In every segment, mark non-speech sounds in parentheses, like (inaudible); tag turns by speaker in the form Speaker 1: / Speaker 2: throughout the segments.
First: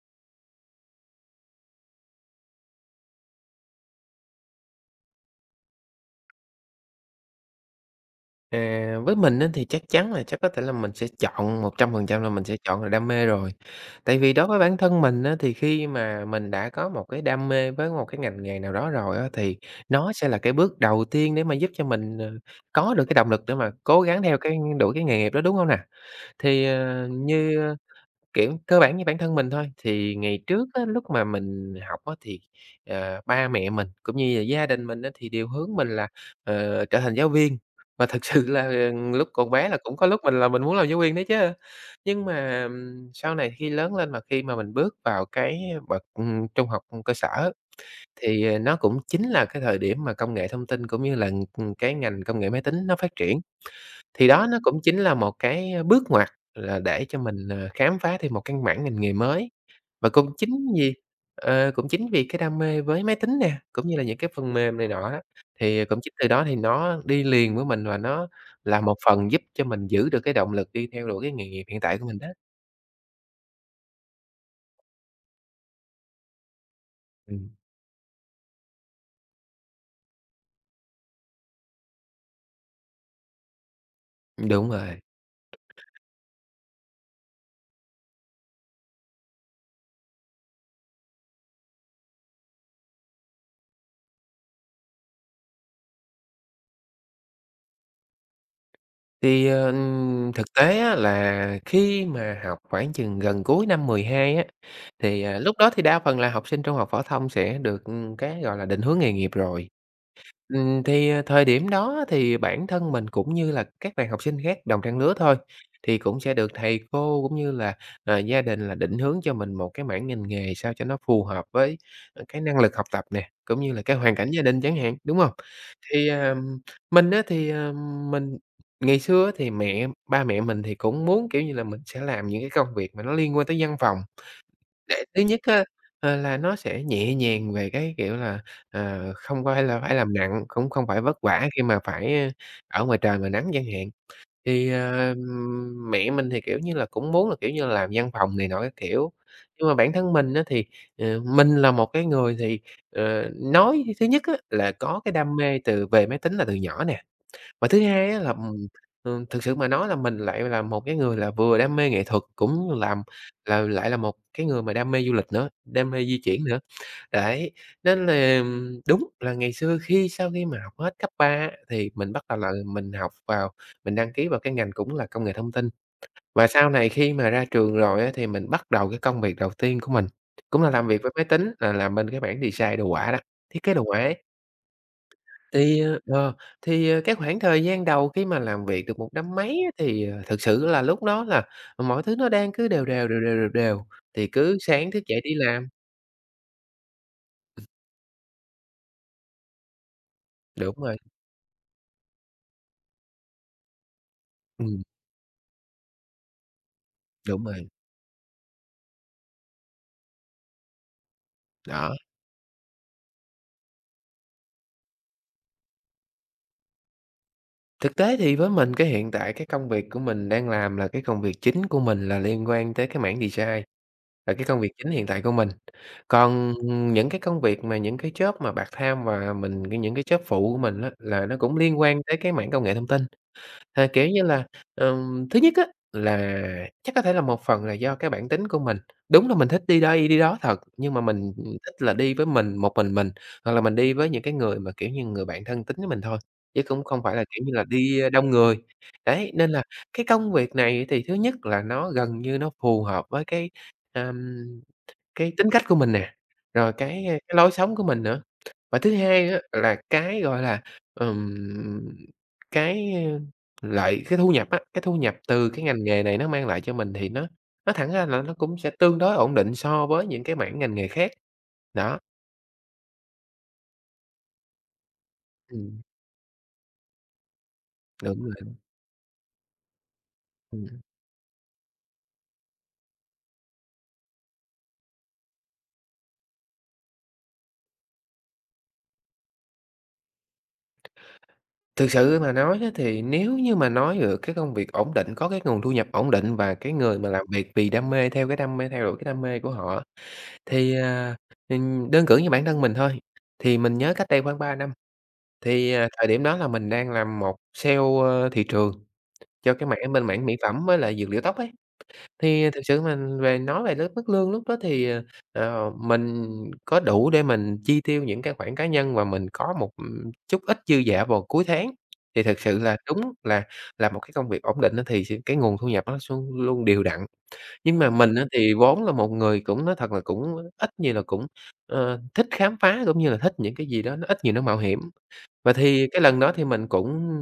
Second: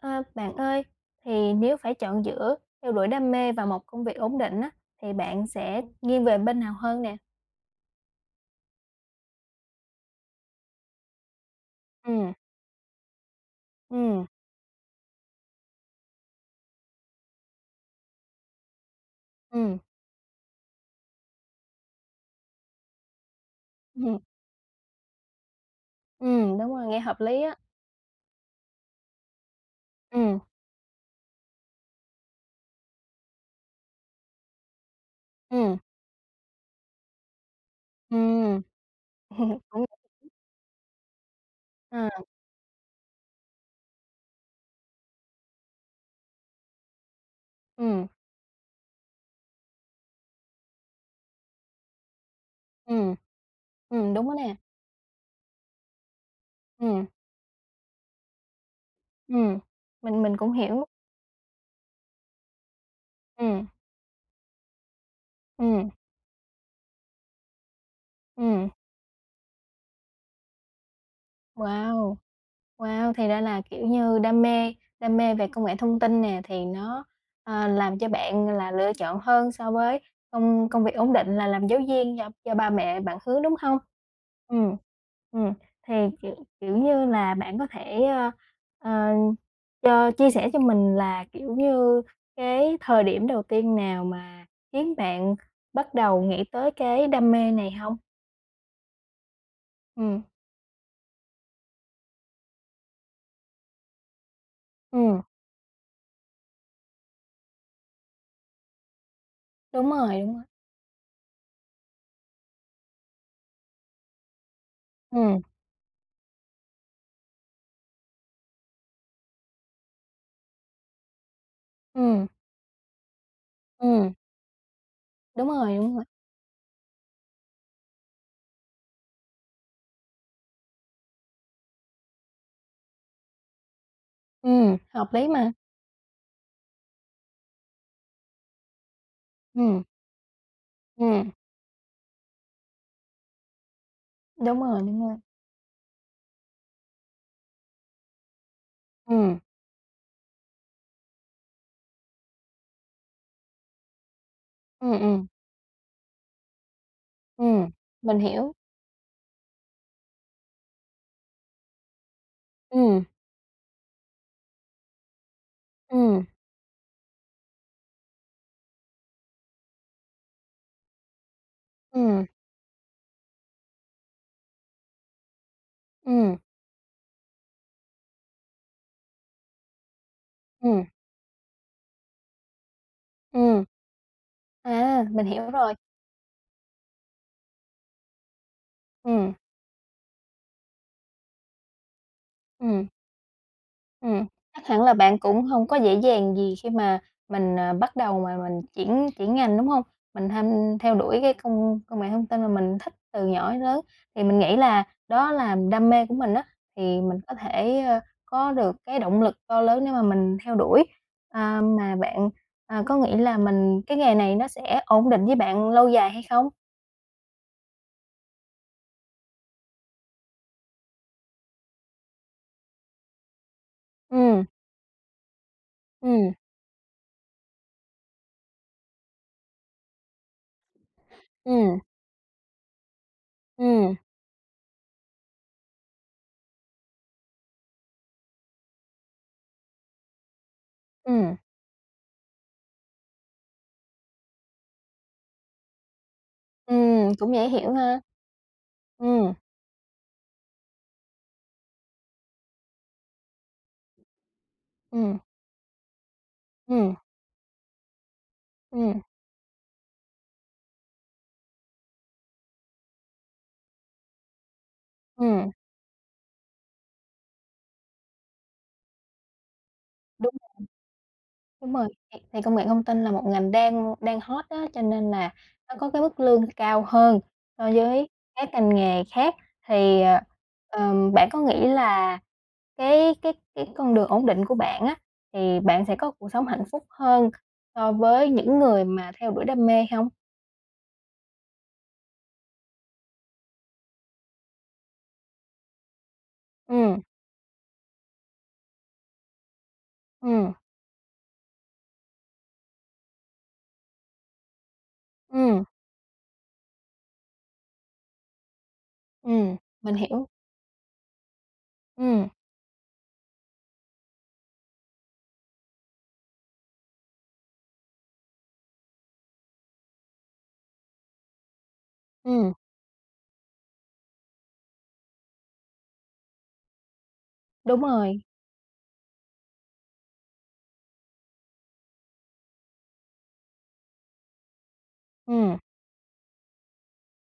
Speaker 1: À, bạn ơi, thì nếu phải chọn giữa theo đuổi đam mê và một công việc ổn định á, thì bạn sẽ nghiêng về bên nào hơn nè?
Speaker 2: À, với mình á thì chắc chắn là chắc có thể là mình sẽ chọn 100% là
Speaker 1: Ừm.
Speaker 2: mình sẽ chọn là đam mê rồi, tại
Speaker 1: Ừm.
Speaker 2: vì đối với bản thân mình á thì khi mà mình đã có một cái đam mê với một cái ngành nghề nào đó rồi á thì
Speaker 1: Ừm.
Speaker 2: nó sẽ là cái bước đầu tiên để mà giúp cho mình, à, có được cái động lực để mà cố
Speaker 1: Ừm.
Speaker 2: gắng theo cái đuổi cái nghề nghiệp đó, đúng hông nè?
Speaker 1: Ừm,
Speaker 2: Thì,
Speaker 1: đúng rồi. Nghe
Speaker 2: à,
Speaker 1: hợp lý á.
Speaker 2: như, ơ, kiểu cơ bản như bản thân mình thôi, thì ngày
Speaker 1: Ừm.
Speaker 2: trước á lúc mà mình học á thì, à, ba mẹ mình cũng như gia gia đình mình á thì đều hướng
Speaker 1: Ừm.
Speaker 2: mình là, ờ, trở thành giáo viên, và thực sự
Speaker 1: Ừm.
Speaker 2: là lúc còn
Speaker 1: (chuckles)
Speaker 2: bé là cũng có lúc
Speaker 1: (unintelligible)
Speaker 2: mình là mình muốn làm giáo viên đó chứ.
Speaker 1: À.
Speaker 2: Nhưng mà, ừm, sau này khi lớn lên mà khi mà mình bước vào cái bậc, ừm, trung học cơ sở,
Speaker 1: Ừm.
Speaker 2: thì nó cũng chính là cái thời điểm mà công nghệ thông tin cũng như là, ừm, cái ngành công nghệ máy tính nó phát
Speaker 1: Ừm.
Speaker 2: triển.
Speaker 1: Ừm, đúng
Speaker 2: Thì
Speaker 1: đó
Speaker 2: đó
Speaker 1: nè.
Speaker 2: nó cũng chính là một cái bước ngoặt là để
Speaker 1: Ừm.
Speaker 2: cho mình, à, khám phá thêm một căn bản ngành nghề mới.
Speaker 1: Ừm.
Speaker 2: Và
Speaker 1: Mình
Speaker 2: cũng
Speaker 1: mình cũng
Speaker 2: chính
Speaker 1: hiểu.
Speaker 2: vì, à, cũng chính vì cái đam mê với máy tính nè,
Speaker 1: Ừm.
Speaker 2: cũng như là những cái phần mềm này nọ á, thì
Speaker 1: Ừm.
Speaker 2: cũng chính từ đó thì nó đi liền với mình và nó
Speaker 1: Ừm.
Speaker 2: là một phần giúp cho mình giữ được cái động lực đi theo đuổi cái nghề nghiệp hiện tại của
Speaker 1: Wow!
Speaker 2: mình đó.
Speaker 1: Wow! Thì ra là, kiểu như, đam mê đam mê về công nghệ thông tin nè thì nó,
Speaker 2: Ừm.
Speaker 1: à, làm cho bạn là lựa chọn hơn so với công công việc ổn định là làm giáo viên do do ba mẹ bạn hướng, đúng hông?
Speaker 2: Đúng
Speaker 1: Ừm,
Speaker 2: rồi.
Speaker 1: ừm. Thì kiểu kiểu như là bạn có thể, ơ, ờ, cho chia sẻ cho mình là, kiểu như, cái thời điểm đầu tiên nào mà khiến bạn bắt đầu nghĩ tới cái đam mê này hông?
Speaker 2: Thì, ờ,
Speaker 1: Ừm.
Speaker 2: thực tế á là khi mà học khoảng chừng gần cuối năm 12 á,
Speaker 1: Ừm.
Speaker 2: thì lúc đó thì đa phần là học sinh trung học phổ thông sẽ được cái, gọi là, định hướng nghề nghiệp rồi.
Speaker 1: Đúng rồi, đúng rồi.
Speaker 2: Ừm, thì thời điểm đó thì bản thân mình cũng như là các bạn học sinh khác đồng trang lứa thôi,
Speaker 1: Ừm.
Speaker 2: thì cũng sẽ được thầy cô cũng như là, ờ, gia đình là định hướng cho mình một cái mảng ngành nghề sao cho nó phù hợp với, ờ,
Speaker 1: Ừm.
Speaker 2: cái năng lực học tập nè, cũng như là cái
Speaker 1: Ừm.
Speaker 2: hoàn cảnh gia đình chẳng hạn, đúng hông?
Speaker 1: Đúng rồi, đúng rồi.
Speaker 2: Thì, à, mình á thì, ờ, mình ngày xưa á thì mẹ ba mẹ mình thì cũng muốn, kiểu như là, mình sẽ làm những cái công việc mà nó liên quan tới văn phòng,
Speaker 1: Ừm,
Speaker 2: để
Speaker 1: hợp
Speaker 2: thứ
Speaker 1: lý
Speaker 2: nhất
Speaker 1: mà.
Speaker 2: á, ờ, là nó sẽ nhẹ nhàng về cái, kiểu là, ờ, không phải là
Speaker 1: Ừm.
Speaker 2: phải làm nặng, cũng không phải vất
Speaker 1: Ừm.
Speaker 2: vả khi mà phải ở ngoài trời ngoài nắng chẳng hạn.
Speaker 1: Đúng
Speaker 2: Thì,
Speaker 1: rồi, đúng rồi.
Speaker 2: ờm, mẹ mình thì, kiểu như là, cũng muốn là, kiểu như, làm văn phòng này nọ các kiểu,
Speaker 1: Ừm.
Speaker 2: nhưng mà bản thân mình á thì, à, mình là một cái người thì, ờ, nói thứ nhất á là
Speaker 1: Ừm,
Speaker 2: có cái
Speaker 1: ừm.
Speaker 2: đam mê từ về máy tính là từ nhỏ nè. Và
Speaker 1: Ừm,
Speaker 2: thứ hai á
Speaker 1: mình
Speaker 2: là,
Speaker 1: hiểu.
Speaker 2: ừm, ừm, thực sự mà nói là mình lại là một cái người là vừa đam mê nghệ thuật, cũng làm,
Speaker 1: Ừm.
Speaker 2: ừ, lại là một cái người mà đam mê du lịch nữa, đam mê di
Speaker 1: Ừm.
Speaker 2: chuyển nữa. Đấy, nên là đúng là ngày xưa khi sau khi mà học hết cấp 3 á thì mình bắt
Speaker 1: Ừm.
Speaker 2: đầu là mình học vào mình đăng ký vào cái ngành cũng là công nghệ thông tin.
Speaker 1: Ừm.
Speaker 2: Và sau này khi mà ra trường rồi á thì mình bắt đầu cái công việc đầu tiên của mình, cũng là làm
Speaker 1: Ừm.
Speaker 2: việc với máy tính là làm bên cái mảng design đồ hoạ đó, thiết
Speaker 1: Ừm.
Speaker 2: kế đồ hoạ ấy.
Speaker 1: À, mình hiểu rồi.
Speaker 2: Thì, ờ, thì cái khoảng thời gian đầu khi mà làm việc được một
Speaker 1: Ừm.
Speaker 2: năm mấy á thì thực sự là lúc đó là mọi thứ nó đang cứ đều
Speaker 1: Ừm.
Speaker 2: đều, đều đều, đều đều,
Speaker 1: Ừm,
Speaker 2: thì cứ
Speaker 1: chắc hẳn
Speaker 2: sáng
Speaker 1: là
Speaker 2: thức
Speaker 1: bạn
Speaker 2: dậy đi
Speaker 1: cũng hông
Speaker 2: làm.
Speaker 1: có dễ dàng gì khi mà mình, à, bắt đầu mà mình chuyển chuyển ngành, đúng hông? Mình h
Speaker 2: Đúng
Speaker 1: theo
Speaker 2: rồi.
Speaker 1: đuổi cái công công nghệ thông tin mà mình thích từ nhỏ đến lớn thì mình nghĩ
Speaker 2: Ừm.
Speaker 1: là đó là đam mê của mình á, thì mình có
Speaker 2: Đúng rồi.
Speaker 1: thể, ơ, có được cái động lực to lớn nếu mà mình theo đuổi. À,
Speaker 2: Đó.
Speaker 1: mà bạn, à, có nghĩ là mình cái nghề này nó sẽ ổn định với bạn lâu dài hay không?
Speaker 2: Thực tế thì với mình, cái, hiện tại cái công việc của mình đang làm là cái công việc chính của mình là liên quan tới cái mảng design, là
Speaker 1: Ừm.
Speaker 2: cái công việc chính hiện tại của mình.
Speaker 1: Ừm.
Speaker 2: Còn những cái công việc mà những cái job mà part-time và mình có những cái job phụ của mình á, là nó cũng
Speaker 1: Ừm.
Speaker 2: liên quan tới cái mảng công nghệ thông tin. Th
Speaker 1: Ừm.
Speaker 2: kiểu như là, ừm, thứ nhất á, là chắc có thể là một phần là do cái bản tính của mình, đúng là mình thích đi đây đi đó thật, nhưng mà mình,
Speaker 1: Ừm.
Speaker 2: ừm, thích là đi với mình, một mình mình, hoặc là mình đi với những cái người mà, kiểu như, người bạn thân tín với mình thôi, chứ cũng không
Speaker 1: Ừm,
Speaker 2: phải là,
Speaker 1: cũng
Speaker 2: kiểu
Speaker 1: dễ
Speaker 2: như là,
Speaker 1: hiểu ha.
Speaker 2: đi đông người. Đấy,
Speaker 1: Ừm.
Speaker 2: nên là cái công việc này thì thứ nhất là nó gần như nó phù hợp với cái, ờm,
Speaker 1: Ừm.
Speaker 2: cái tính cách của mình nè, rồi
Speaker 1: Ừm.
Speaker 2: cái, ơ, cái lối sống của mình nữa. Và thứ
Speaker 1: Ừm.
Speaker 2: hai nữa là cái, gọi là, ừm, cái lợi cái thu nhập á, cái thu nhập từ
Speaker 1: Ừm.
Speaker 2: cái ngành nghề này nó mang lại cho mình thì nó nói thẳng ra là nó cũng sẽ tương đối ổn định so với những
Speaker 1: Đúng
Speaker 2: cái
Speaker 1: rồi.
Speaker 2: mảng ngành nghề khác,
Speaker 1: Đúng rồi,
Speaker 2: đó.
Speaker 1: thì thì công nghệ thông tin là một ngành đang đang hot á, cho nên là nó
Speaker 2: Ừm.
Speaker 1: có cái mức lương cao hơn so với
Speaker 2: Đúng rồi
Speaker 1: các
Speaker 2: đó.
Speaker 1: ngành nghề khác. Thì, ờ,
Speaker 2: Ừm.
Speaker 1: ừm, bạn có nghĩ là cái cái cái con đường ổn định của bạn á thì bạn sẽ có cuộc sống hạnh phúc hơn so với những người mà theo đuổi đam mê hông?
Speaker 2: Thực sự mà nói á thì nếu như mà nói được cái công việc ổn định, có cái nguồn thu nhập ổn định và cái người
Speaker 1: Ừm.
Speaker 2: mà làm việc vì đam mê, theo cái đam mê, theo đuổi cái đam mê của họ,
Speaker 1: Ừm.
Speaker 2: thì, à, ừm đơn cử như bản thân mình thôi, thì mình nhớ cách đây khoảng 3 năm.
Speaker 1: Ừm.
Speaker 2: Thì, à, thời điểm đó là mình đang làm một sale, ơ, thị trường cho
Speaker 1: Ừm,
Speaker 2: cái mảng
Speaker 1: mình
Speaker 2: bên mảng
Speaker 1: hiểu.
Speaker 2: mỹ phẩm với là dược liệu tóc ấy.
Speaker 1: Ừm.
Speaker 2: Thì thực sự mà về nói về cái mức lương lúc đó thì, à, à, mình có đủ để mình chi tiêu những cái khoản cá nhân và mình có một chút ít dư giả vào cuối tháng. Thì thật
Speaker 1: Ừm.
Speaker 2: sự là đúng là là một cái công việc ổn định á thì sẽ cái nguồn thu nhập nó luôn luôn đều đặn. Nhưng
Speaker 1: Đúng
Speaker 2: mà mình
Speaker 1: rồi.
Speaker 2: á thì vốn là một người cũng, nói thật là, cũng ít nhiều là cũng, ờ, thích khám phá cũng như là thích những cái gì đó nó ít nhiều nó mạo hiểm. Và
Speaker 1: Ừm.
Speaker 2: thì cái lần đó thì mình cũng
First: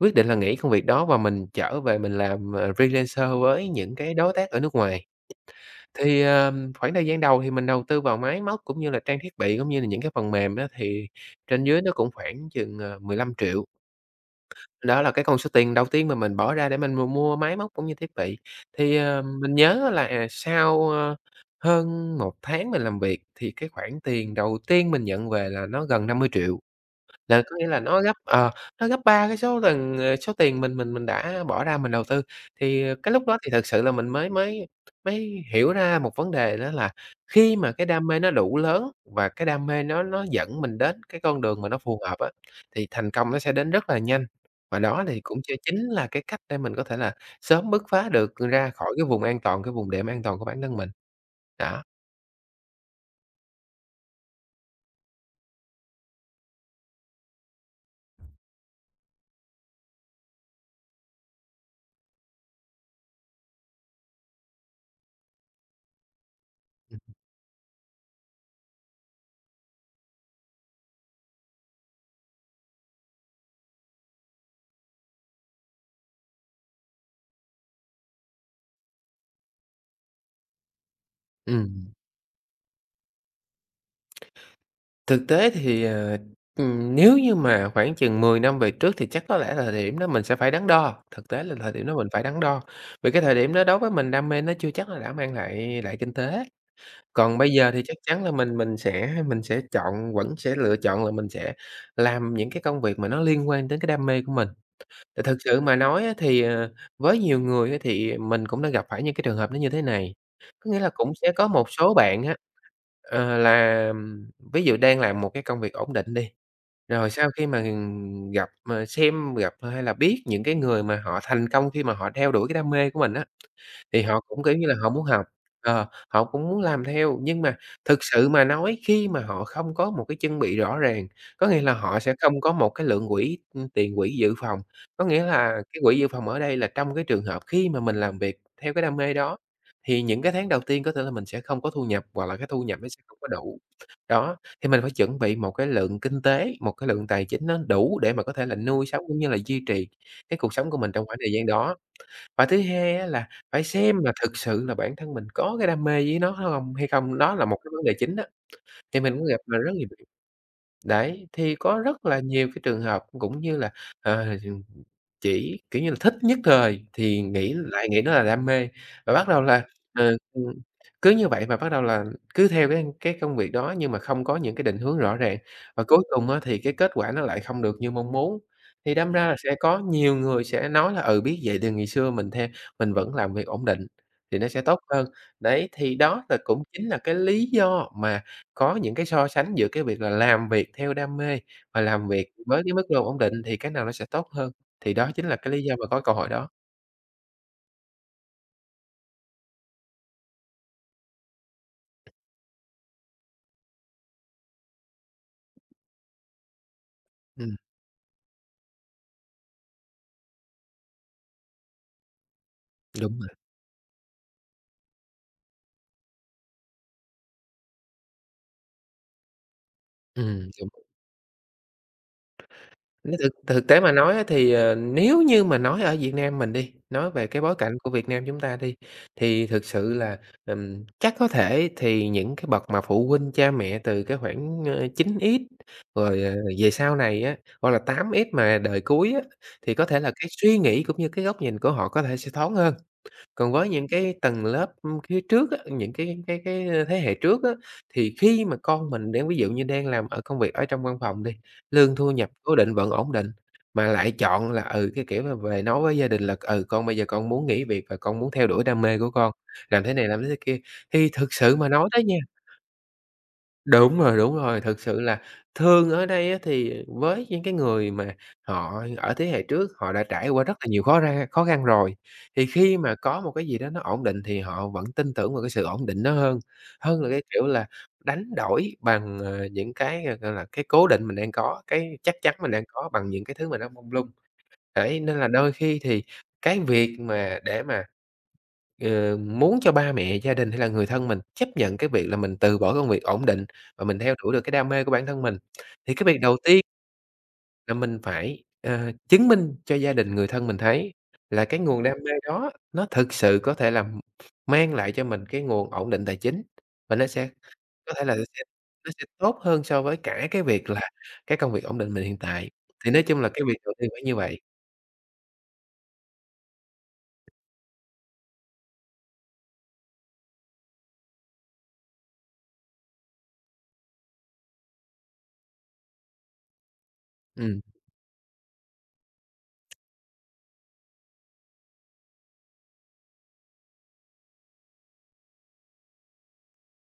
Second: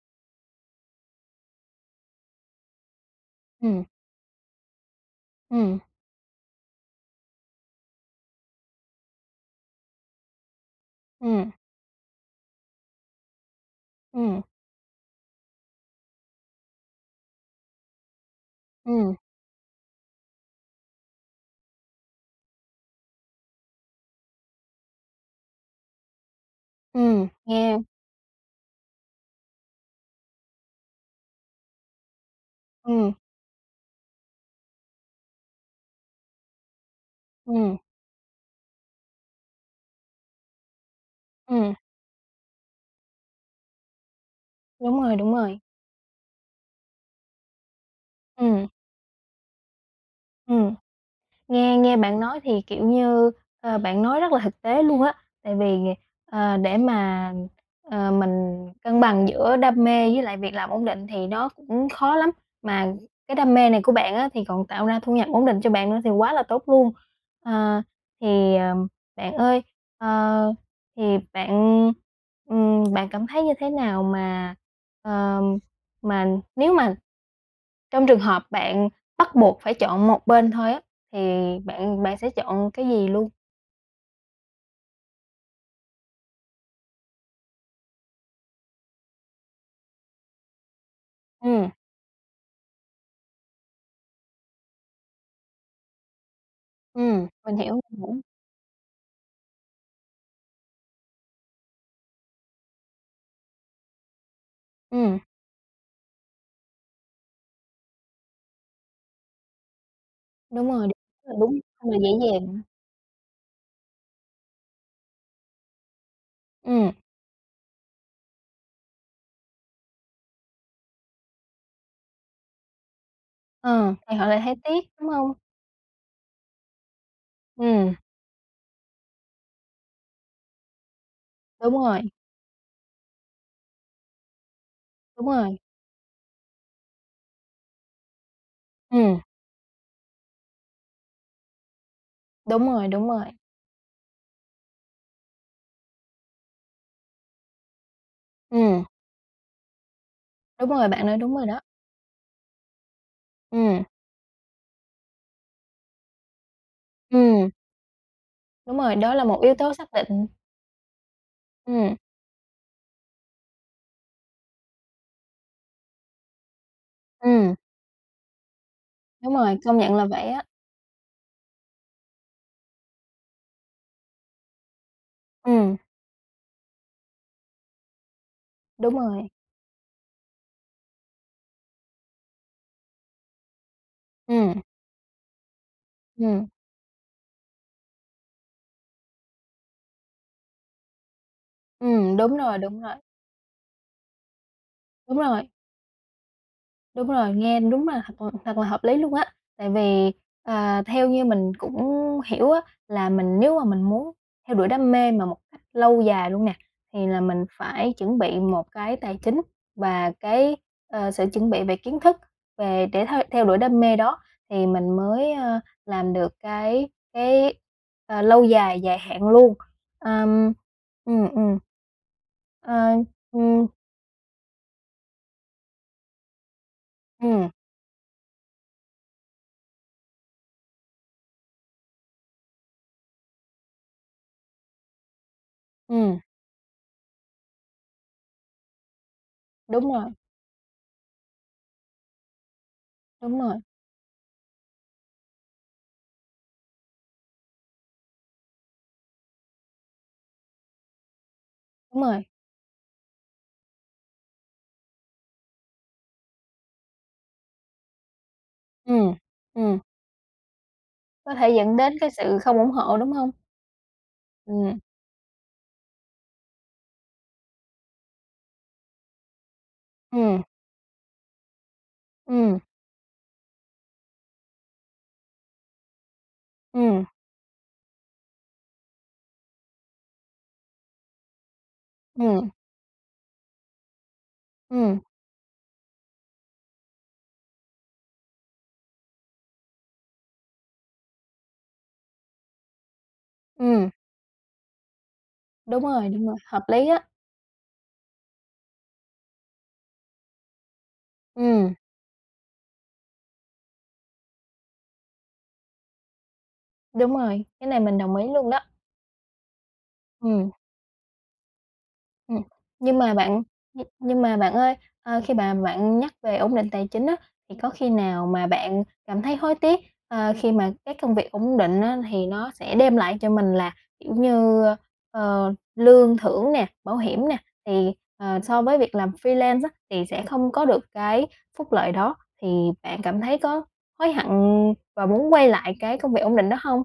Speaker 2: quyết định là nghỉ công việc đó và mình trở về mình làm, à, freelancer với
Speaker 1: Ừm.
Speaker 2: những cái đối tác ở nước ngoài.
Speaker 1: Ừm.
Speaker 2: Thì, ờ, khoảng thời gian đầu thì mình đầu tư vào máy móc cũng như là trang thiết bị cũng như là những cái phần mềm á thì
Speaker 1: Ừm.
Speaker 2: trên dưới nó cũng khoảng chừng, à, 15.000.000.
Speaker 1: Ừm.
Speaker 2: Đó là cái con số tiền đầu tiên mà mình bỏ ra để mình m mua máy móc cũng như thiết bị. Thì,
Speaker 1: Ừm.
Speaker 2: à, mình nhớ là, à, sau, a, hơn 1 tháng mình làm việc thì cái khoản tiền đầu tiên mình nhận về là nó gần 50.000.000.
Speaker 1: Ừm,
Speaker 2: Là có nghĩa
Speaker 1: nghe
Speaker 2: là nó gấp, ờ, nó gấp 3 cái số lần, à, số tiền mình mình mình đã bỏ ra mình đầu tư. Thì cái
Speaker 1: Ừm.
Speaker 2: lúc đó thì thật sự là mình mới mới mới hiểu ra một vấn đề đó là khi mà
Speaker 1: Ừm.
Speaker 2: cái đam mê nó đủ lớn và cái đam mê nó nó dẫn mình đến cái con đường mà
Speaker 1: Ừm.
Speaker 2: nó phù hợp á, thì thành công nó sẽ đến rất là nhanh. Và
Speaker 1: Đúng
Speaker 2: đó
Speaker 1: rồi,
Speaker 2: thì
Speaker 1: đúng
Speaker 2: cũng ch
Speaker 1: rồi.
Speaker 2: chính là cái cách để mình có thể là sớm bức phá được
Speaker 1: Ừm.
Speaker 2: ra khỏi cái vùng an toàn, cái vùng đệm an toàn của bản
Speaker 1: Ừm.
Speaker 2: thân mình.
Speaker 1: Nghe
Speaker 2: Đó.
Speaker 1: nghe bạn nói thì, kiểu như, ờ, bạn nói rất là thực tế luôn á, tại vì d ờ, để mà, ờ, mình cân bằng giữa đam mê với lại việc làm ổn định thì nó cũng khó lắm, mà cái đam mê này của bạn á thì còn tạo ra thu nhập ổn định cho bạn nữa thì quá là tốt luôn. À, thì, à, bạn ơi, ờ, thì bạn, ừm, bạn cảm thấy như thế nào mà, ờ, mà nếu mà trong trường hợp bạn bắt buộc phải chọn một bên thôi á thì
Speaker 2: Ừm.
Speaker 1: bạn bạn sẽ chọn cái gì luôn?
Speaker 2: Thực tế thì, ờ, ừm, nếu như mà khoảng chừng 10 năm về trước thì chắc có lẽ là thời điểm đó mình sẽ phải đắn đo, thực tế là
Speaker 1: Ừm.
Speaker 2: thời điểm đó mình phải đắn đo. Vì cái thời điểm đó đối với mình đam mê nó chưa chắc là đã mang lại lại kinh tế.
Speaker 1: Ừm,
Speaker 2: Còn bây
Speaker 1: mình
Speaker 2: giờ
Speaker 1: hiểu.
Speaker 2: thì chắc chắn
Speaker 1: (unintelligible)
Speaker 2: là mình mình sẽ mình sẽ chọn vẫn sẽ lựa chọn là mình sẽ làm những cái công việc mà nó liên quan đến cái đam mê của mình.
Speaker 1: Ừm.
Speaker 2: Tại thực sự mà nói á thì, ờ, với nhiều người á thì mình cũng đã gặp phải những cái trường hợp nó như thế này, có
Speaker 1: Đúng
Speaker 2: nghĩa
Speaker 1: rồi,
Speaker 2: là
Speaker 1: đúng
Speaker 2: cũng sẽ
Speaker 1: là
Speaker 2: có
Speaker 1: đúng
Speaker 2: một
Speaker 1: không
Speaker 2: số
Speaker 1: là dễ
Speaker 2: bạn á,
Speaker 1: dàng.
Speaker 2: ờ, làm ví dụ đang làm một cái công việc ổn định đi,
Speaker 1: Ừm.
Speaker 2: rồi sau khi mà gặp mà xem gặp hay là biết những cái người mà họ thành công khi mà họ theo đuổi cái đam mê của mình á.
Speaker 1: Ờ,
Speaker 2: Thì
Speaker 1: thì
Speaker 2: họ
Speaker 1: họ lại
Speaker 2: cũng, kiểu
Speaker 1: thấy
Speaker 2: như là,
Speaker 1: tiếc,
Speaker 2: họ muốn
Speaker 1: đúng
Speaker 2: học,
Speaker 1: hông?
Speaker 2: ờ, họ cũng muốn làm theo, nhưng mà
Speaker 1: Ừm.
Speaker 2: thực sự mà nói khi mà họ không có một cái chân bị rõ ràng, có nghĩa là
Speaker 1: Đúng
Speaker 2: họ
Speaker 1: rồi.
Speaker 2: sẽ không có một cái lượng quỹ, ừm, tiền quỹ dự phòng. Có nghĩa
Speaker 1: Đúng rồi.
Speaker 2: là cái quỹ dự phòng ở đây là trong cái trường hợp khi mà mình làm việc theo cái đam mê
Speaker 1: Ừm.
Speaker 2: đó thì những cái tháng đầu tiên có thể là mình sẽ không có thu nhập hoặc là cái thu
Speaker 1: Đúng
Speaker 2: nhập nó
Speaker 1: rồi,
Speaker 2: sẽ
Speaker 1: đúng
Speaker 2: không
Speaker 1: rồi.
Speaker 2: có đủ. Đó, thì mình phải chuẩn bị một cái lượng kinh tế, một cái lượng tài chính nó đủ để mà có thể là
Speaker 1: Ừm.
Speaker 2: nuôi sống cũng như là duy trì cái cuộc
Speaker 1: Đúng
Speaker 2: sống của
Speaker 1: rồi,
Speaker 2: mình trong
Speaker 1: bạn nói
Speaker 2: khoảng thời
Speaker 1: đúng
Speaker 2: gian
Speaker 1: rồi đó.
Speaker 2: đó. Và thứ hai á là phải
Speaker 1: Ừm.
Speaker 2: xem là thực sự là bản thân mình có cái đam mê với nó nó hông hay không, đó là
Speaker 1: Ừm.
Speaker 2: một cái vấn đề chính đó,
Speaker 1: Đúng rồi,
Speaker 2: thì mình
Speaker 1: đó là
Speaker 2: cũng
Speaker 1: một
Speaker 2: gặp
Speaker 1: yếu
Speaker 2: là rất
Speaker 1: tố
Speaker 2: nhiều
Speaker 1: xác
Speaker 2: bạn.
Speaker 1: định.
Speaker 2: Đấy, thì có
Speaker 1: Ừm.
Speaker 2: rất là nhiều cái trường hợp cũng như là, ờ, ch chỉ, kiểu như là, thích nhất thời thì nghĩ
Speaker 1: Ừm.
Speaker 2: lại nghĩ đó là đam mê, và bắt
Speaker 1: Đúng
Speaker 2: đầu
Speaker 1: rồi,
Speaker 2: là,
Speaker 1: công nhận là
Speaker 2: ờ,
Speaker 1: vậy á.
Speaker 2: ừm, cứ như vậy và bắt đầu là cứ theo cái cái công việc đó nhưng mà không có những cái định hướng rõ ràng,
Speaker 1: Ừm.
Speaker 2: và cuối cùng á thì cái kết quả nó lại không được như mong muốn. Thì
Speaker 1: Đúng
Speaker 2: đâm ra
Speaker 1: rồi.
Speaker 2: là sẽ có nhiều người sẽ nói là, ừ, biết vậy thì ngày xưa mình the mình vẫn làm việc ổn định thì nó sẽ
Speaker 1: Ừm.
Speaker 2: tốt hơn. Đấy, thì đó
Speaker 1: Ừm.
Speaker 2: cũng chính là cái lý do mà có những cái so sánh giữa cái việc là làm việc theo đam mê và làm
Speaker 1: Ừm,
Speaker 2: việc
Speaker 1: đúng rồi,
Speaker 2: với cái
Speaker 1: đúng
Speaker 2: mức
Speaker 1: rồi.
Speaker 2: lương ổn định thì cái nào nó sẽ tốt hơn. Thì đó
Speaker 1: Đúng
Speaker 2: chính là
Speaker 1: rồi.
Speaker 2: cái lý do mà có câu hỏi đó.
Speaker 1: Đúng rồi nghe đúng là thật là thật là hợp lý luôn á, tại vì, ờ, theo như mình cũng hiểu á là mình nếu mà mình muốn theo đuổi đam mê mà một cách lâu dài luôn nè thì là mình
Speaker 2: Ừm.
Speaker 1: phải chuẩn bị một cái tài chính và cái, ờ, sự chuẩn bị về kiến thức về để
Speaker 2: Đúng
Speaker 1: thôi
Speaker 2: rồi.
Speaker 1: theo đuổi đam mê đó thì mình mới, ờ, làm được cái cái, ờ, lâu dài, dài hạn luôn. À,
Speaker 2: Ừm,
Speaker 1: ừm.
Speaker 2: đúng rồi.
Speaker 1: Ừm, ừm. Ờ,
Speaker 2: Nói thực
Speaker 1: ừm.
Speaker 2: thực tế mà nói á thì, à, nếu như mà nói ở Việt Nam mình đi, nói về cái
Speaker 1: Ừm.
Speaker 2: bối cảnh của Việt Nam chúng ta đi, thì thực sự là, ừm, chắc có thể thì những cái bậc mà phụ huynh cha mẹ từ cái khoảng, ơ, 9X
Speaker 1: Ừm.
Speaker 2: rồi, à, về sau này á, hoặc là 8X mà đời cuối á, thì có
Speaker 1: Đúng
Speaker 2: thể
Speaker 1: rồi.
Speaker 2: là cái suy nghĩ cũng như cái góc nhìn của họ có thể sẽ thoáng hơn.
Speaker 1: Đúng
Speaker 2: Còn
Speaker 1: rồi.
Speaker 2: với những cái tầng lớp, ưm, phía trước á, những cái cái cái thế hệ trước á, thì khi mà con mình đang ví dụ như đang làm công việc ở trong văn phòng đi, lương
Speaker 1: Đúng
Speaker 2: thu
Speaker 1: rồi.
Speaker 2: nhập cố định vẫn ổn định, mà lại chọn là, ừ, cái kiểu là về nói với gia đình là, ừ, con bây giờ con muốn nghỉ việc và con muốn theo đuổi đam mê của
Speaker 1: Ừm,
Speaker 2: con,
Speaker 1: ừm.
Speaker 2: làm thế này làm thế thế kia. Thì thực
Speaker 1: Có thể
Speaker 2: sự mà
Speaker 1: dẫn
Speaker 2: nói
Speaker 1: đến
Speaker 2: đấy
Speaker 1: cái
Speaker 2: nha.
Speaker 1: sự không ủng hộ, đúng hông?
Speaker 2: Đúng rồi, đúng rồi.
Speaker 1: Ừm.
Speaker 2: Thực sự là thương ở đây á, thì với những cái người mà họ ở thế hệ trước, họ đã trải
Speaker 1: Ừm.
Speaker 2: qua rất là nhiều khó ra khó khăn rồi, thì
Speaker 1: Ừm.
Speaker 2: khi mà có một cái gì đó nó ổn định thì họ vẫn tin tưởng vào cái sự ổn định đó hơn, hơn
Speaker 1: Ừm.
Speaker 2: là cái kiểu là đánh đổi bằng, à, những cái, g gọi là, cái cố định mình đang có, cái chắc chắn mình
Speaker 1: Ừm.
Speaker 2: đang có bằng những cái thứ mà nó mông lung. Đấy,
Speaker 1: Ừm.
Speaker 2: nên là đôi khi thì cái việc mà để mà, ừ, muốn cho ba mẹ, gia đình hay là người thân mình chấp nhận cái việc là mình từ bỏ công việc ổn định, mà
Speaker 1: Ừm.
Speaker 2: mình theo đuổi được cái đam mê của bản thân mình,
Speaker 1: Đúng
Speaker 2: thì cái
Speaker 1: rồi,
Speaker 2: việc
Speaker 1: đúng rồi.
Speaker 2: đầu ti
Speaker 1: Hợp lý á.
Speaker 2: là mình phải, à, chứng minh cho gia đình người thân mình thấy là cái
Speaker 1: Ừm.
Speaker 2: nguồn đam mê đó nó thực sự có thể là mang lại cho mình cái nguồn ổn định tài chính, và nó
Speaker 1: Đúng
Speaker 2: sẽ
Speaker 1: rồi. Cái này
Speaker 2: có
Speaker 1: mình
Speaker 2: thể là
Speaker 1: đồng
Speaker 2: nó
Speaker 1: ý
Speaker 2: sẽ
Speaker 1: luôn đó.
Speaker 2: nó sẽ tốt hơn so với cả cái
Speaker 1: Ừm.
Speaker 2: việc là cái công việc ổn định mình hiện
Speaker 1: Ừm.
Speaker 2: tại. Thì
Speaker 1: Nhưng
Speaker 2: nói
Speaker 1: mà
Speaker 2: chung là cái
Speaker 1: bạn,
Speaker 2: việc đầu tiên
Speaker 1: (unintelligible)
Speaker 2: phải như
Speaker 1: nhưng mà
Speaker 2: vậy.
Speaker 1: bạn ơi, ờ, khi mà bạn nhắc về ổn định tài chính á, thì có khi nào mà bạn cảm thấy hối tiếc, ờ, khi mà cái công việc ổn định á thì nó sẽ đem lại cho mình là kiểu như, ơ, ờ, lương thưởng nè, bảo hiểm nè,
Speaker 2: Ừm.
Speaker 1: thì, ờ, so với việc làm freelance á thì sẽ không có được cái phúc lợi đó. Thì bạn cảm thấy có hối hận và muốn quay lại cái công việc ổn định đó hông?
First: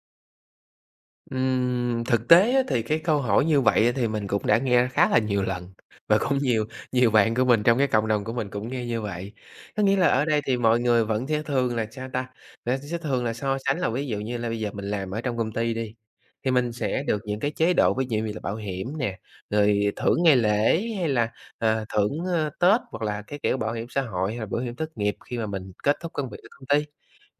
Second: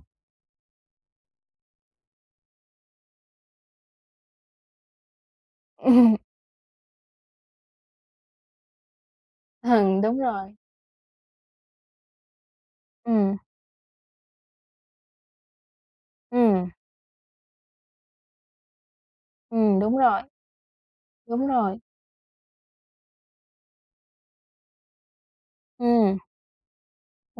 Speaker 2: Ừm, thực tế á thì cái câu hỏi như vậy thì mình cũng đã nghe khá là nhiều lần, và
Speaker 1: (chuckles)
Speaker 2: cũng nhiều nhiều bạn của mình trong cái cộng đồng của mình cũng nghe như vậy. Có nghĩa
Speaker 1: (chuckles)
Speaker 2: là
Speaker 1: Đúng
Speaker 2: ở đây
Speaker 1: rồi.
Speaker 2: thì mọi người vẫn sẽ thường là sao ta, là sẽ thường là
Speaker 1: Ừm.
Speaker 2: so sánh là ví dụ như là bây giờ mình làm ở trong công ty đi, thì
Speaker 1: Ừm.
Speaker 2: mình sẽ được những cái chế độ ví dụ như là bảo hiểm nè,
Speaker 1: Ừm,
Speaker 2: rồi
Speaker 1: đúng rồi.
Speaker 2: thưởng ngày lễ hay là,
Speaker 1: Đúng rồi.
Speaker 2: ơ, thưởng Tết hoặc là cái kiểu bảo hiểm xã hội hay là bảo hiểm thất nghiệp khi mà mình kết thúc
Speaker 1: Ừm.
Speaker 2: công việc ở công ty.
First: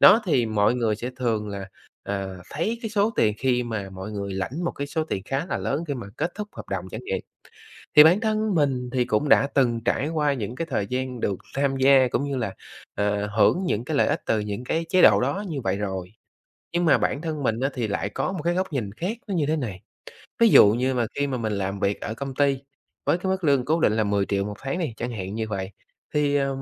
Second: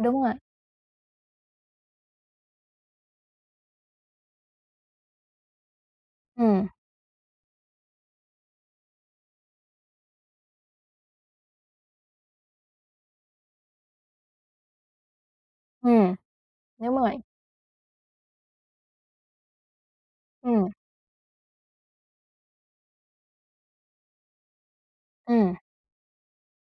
Speaker 2: Đó,
Speaker 1: rồi.
Speaker 2: thì mọi người sẽ thường là, à, thấy cái số tiền khi mà mọi người lãnh một cái số tiền khá là lớn khi mà kết thúc
Speaker 1: Ừm.
Speaker 2: hợp đồng chẳng nhiệm. Thì bản thân mình thì cũng đã từng trải qua những cái thời gian được tham gia cũng như là, ờ, hưởng những cái lợi ích từ những cái chế độ đó như vậy rồi.
Speaker 1: Ừm,
Speaker 2: Nhưng
Speaker 1: đúng
Speaker 2: mà
Speaker 1: rồi.
Speaker 2: bản thân mình á thì lại có một cái góc nhìn khác nó như thế này. Ví dụ
Speaker 1: Ừm.
Speaker 2: như mà khi mà mình làm việc ở công ty với cái mức lương cố định là 10.000.000 một tháng đi, chẳng hạn như
Speaker 1: Ừm.
Speaker 2: vậy, thì, ờ,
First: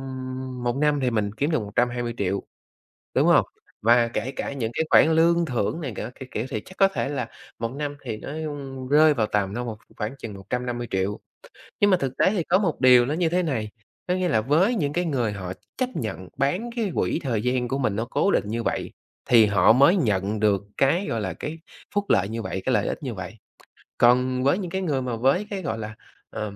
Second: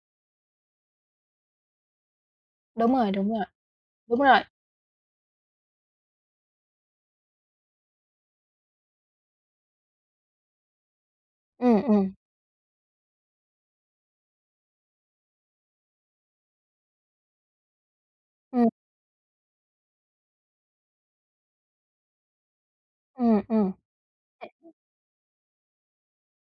Speaker 2: một năm thì mình kiếm được 120.000.000,
Speaker 1: Đúng rồi,
Speaker 2: đúng
Speaker 1: đúng rồi.
Speaker 2: hông? Và
Speaker 1: Đúng
Speaker 2: kể
Speaker 1: rồi.
Speaker 2: cả những cái khoản lương thưởng này cả các kiểu thì chắc có thể là một năm thì nó rơi vào tầm đâu một khoảng chừng 150.000.000.
Speaker 1: Ừm,
Speaker 2: Nhưng mà
Speaker 1: ừm.
Speaker 2: thực tế thì có một điều nó như thế này, có nghĩa là với những cái người họ chấp nhận bán cái quỹ thời gian của mình nó cố định như
Speaker 1: Ừm.
Speaker 2: vậy, thì họ mới nhận được cái, gọi là, cái phúc lợi như vậy, cái lợi ích như vậy.
Speaker 1: Ừm, ừm.
Speaker 2: Còn với những
Speaker 1: Hiểu.
Speaker 2: cái người mà với cái, gọi là, ờ,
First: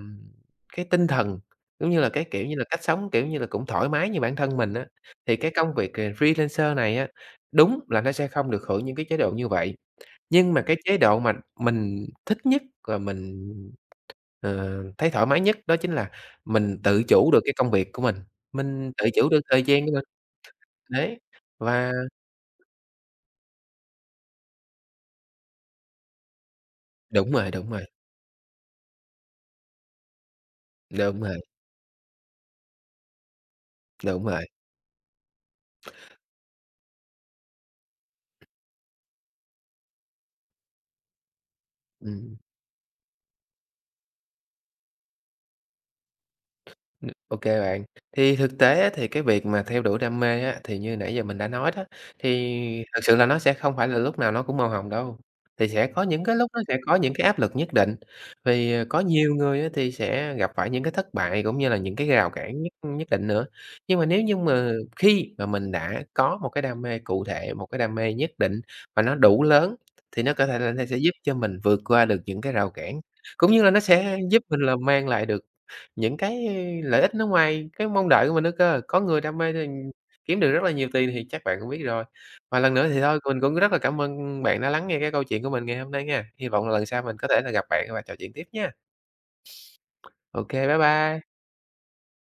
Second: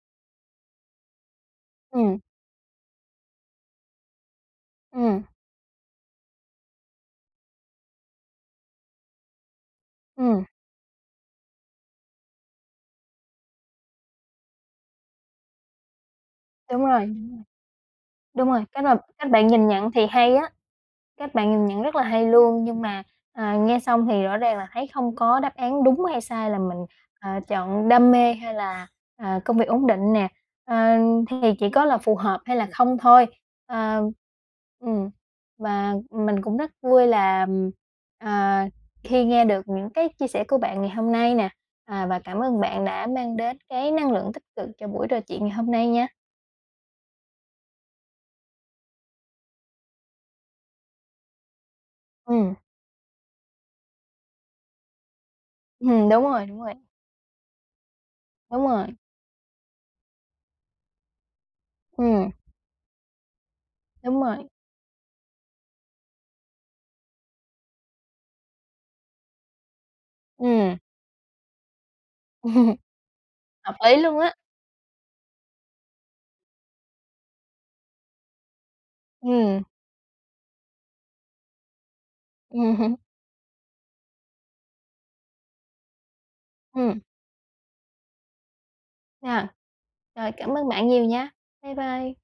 Speaker 2: cái tinh thần, giống như là
Speaker 1: Ừm.
Speaker 2: cái, kiểu như là, cách sống, kiểu như là, cũng thoải mái như bản thân mình á,
Speaker 1: Ừm.
Speaker 2: thì cái công việc, à, freelancer này á, đúng là nó sẽ không được hưởng những cái chế độ như vậy.
Speaker 1: Ừm.
Speaker 2: Nhưng mà cái chế độ mà mình thích nhất và mình, ờ, thấy thoải mái nhất đó chính là mình
Speaker 1: Đúng
Speaker 2: tự
Speaker 1: rồi, đúng rồi.
Speaker 2: chủ được cái công việc của mình,
Speaker 1: Đúng rồi, cái
Speaker 2: mình
Speaker 1: mà
Speaker 2: tự chủ
Speaker 1: cách
Speaker 2: được
Speaker 1: bạn
Speaker 2: thời
Speaker 1: nhìn
Speaker 2: gian
Speaker 1: nhận
Speaker 2: cho mình.
Speaker 1: thì hay á,
Speaker 2: Đấy,
Speaker 1: cách bạn nhìn nhận
Speaker 2: và
Speaker 1: rất là hay luôn, nhưng mà, à, nghe xong thì rõ ràng là thấy không có đáp án đúng hay sai là mình, ờ,
Speaker 2: Đúng rồi, đúng rồi.
Speaker 1: chọn đam mê hay là, à, công việc ổn định nè, ờ,
Speaker 2: Đúng
Speaker 1: thì
Speaker 2: rồi.
Speaker 1: chỉ có là phù hợp hay là không thôi. Ờ
Speaker 2: Đúng rồi.
Speaker 1: ừm, và mình cũng rất vui là, à, khi nghe được những cái chia sẻ của bạn ngày hôm nay nè, à, và
Speaker 2: Ừm.
Speaker 1: cảm ơn bạn đã mang đến cái năng lượng tích cực cho buổi trò chuyện ngày hôm nay nha.
Speaker 2: Ờ, ô kê bạn. Thì thực tế á thì cái việc mà theo đuổi đam mê á, thì như nãy giờ mình đã nói đó,
Speaker 1: Ừm.
Speaker 2: thì thực sự là nó sẽ không phải là lúc nào nó cũng màu hồng đâu, thì sẽ có
Speaker 1: Ừm,
Speaker 2: những
Speaker 1: đúng
Speaker 2: cái
Speaker 1: rồi,
Speaker 2: lúc
Speaker 1: đúng
Speaker 2: nó
Speaker 1: rồi.
Speaker 2: sẽ có những cái áp lực nhất định.
Speaker 1: Đúng
Speaker 2: Vì, à,
Speaker 1: rồi.
Speaker 2: có nhiều người á thì sẽ gặp phải những cái thất bại cũng như là những cái rào
Speaker 1: Ừm.
Speaker 2: cản nhất nhất định nữa. Nhưng mà nếu
Speaker 1: Đúng
Speaker 2: như
Speaker 1: rồi.
Speaker 2: mà khi mà mình đã có một cái đam mê cụ thể, một cái đam mê nhất định mà nó đủ lớn thì nó có thể là
Speaker 1: Ừm.
Speaker 2: nó sẽ giúp cho mình vượt qua được những cái rào
Speaker 1: (chuckles)
Speaker 2: cản cũng như là
Speaker 1: Hợp
Speaker 2: nó
Speaker 1: lý
Speaker 2: sẽ
Speaker 1: luôn á.
Speaker 2: giúp mình là mang lại được những cái lợi ích nó ngoài cái mong đợi của mình nữa cơ. Có người đam mê,
Speaker 1: Ừm.
Speaker 2: ừm, kiếm được rất là nhiều tiền thì chắc bạn cũng biết rồi. Và lần
Speaker 1: Ừm
Speaker 2: nữa
Speaker 1: hứm.
Speaker 2: thì thôi mình cũng rất là cảm ơn bạn đã lắng nghe cái câu chuyện của mình ngày hôm nay nghe. Hy vọng là lần
Speaker 1: Ừm.
Speaker 2: sau mình có thể là gặp bạn và trò chuyện tiếp nha.
Speaker 1: À, rồi cảm
Speaker 2: OK,
Speaker 1: ơn
Speaker 2: bye
Speaker 1: bạn nhiều
Speaker 2: bye.
Speaker 1: nha. Bye bye.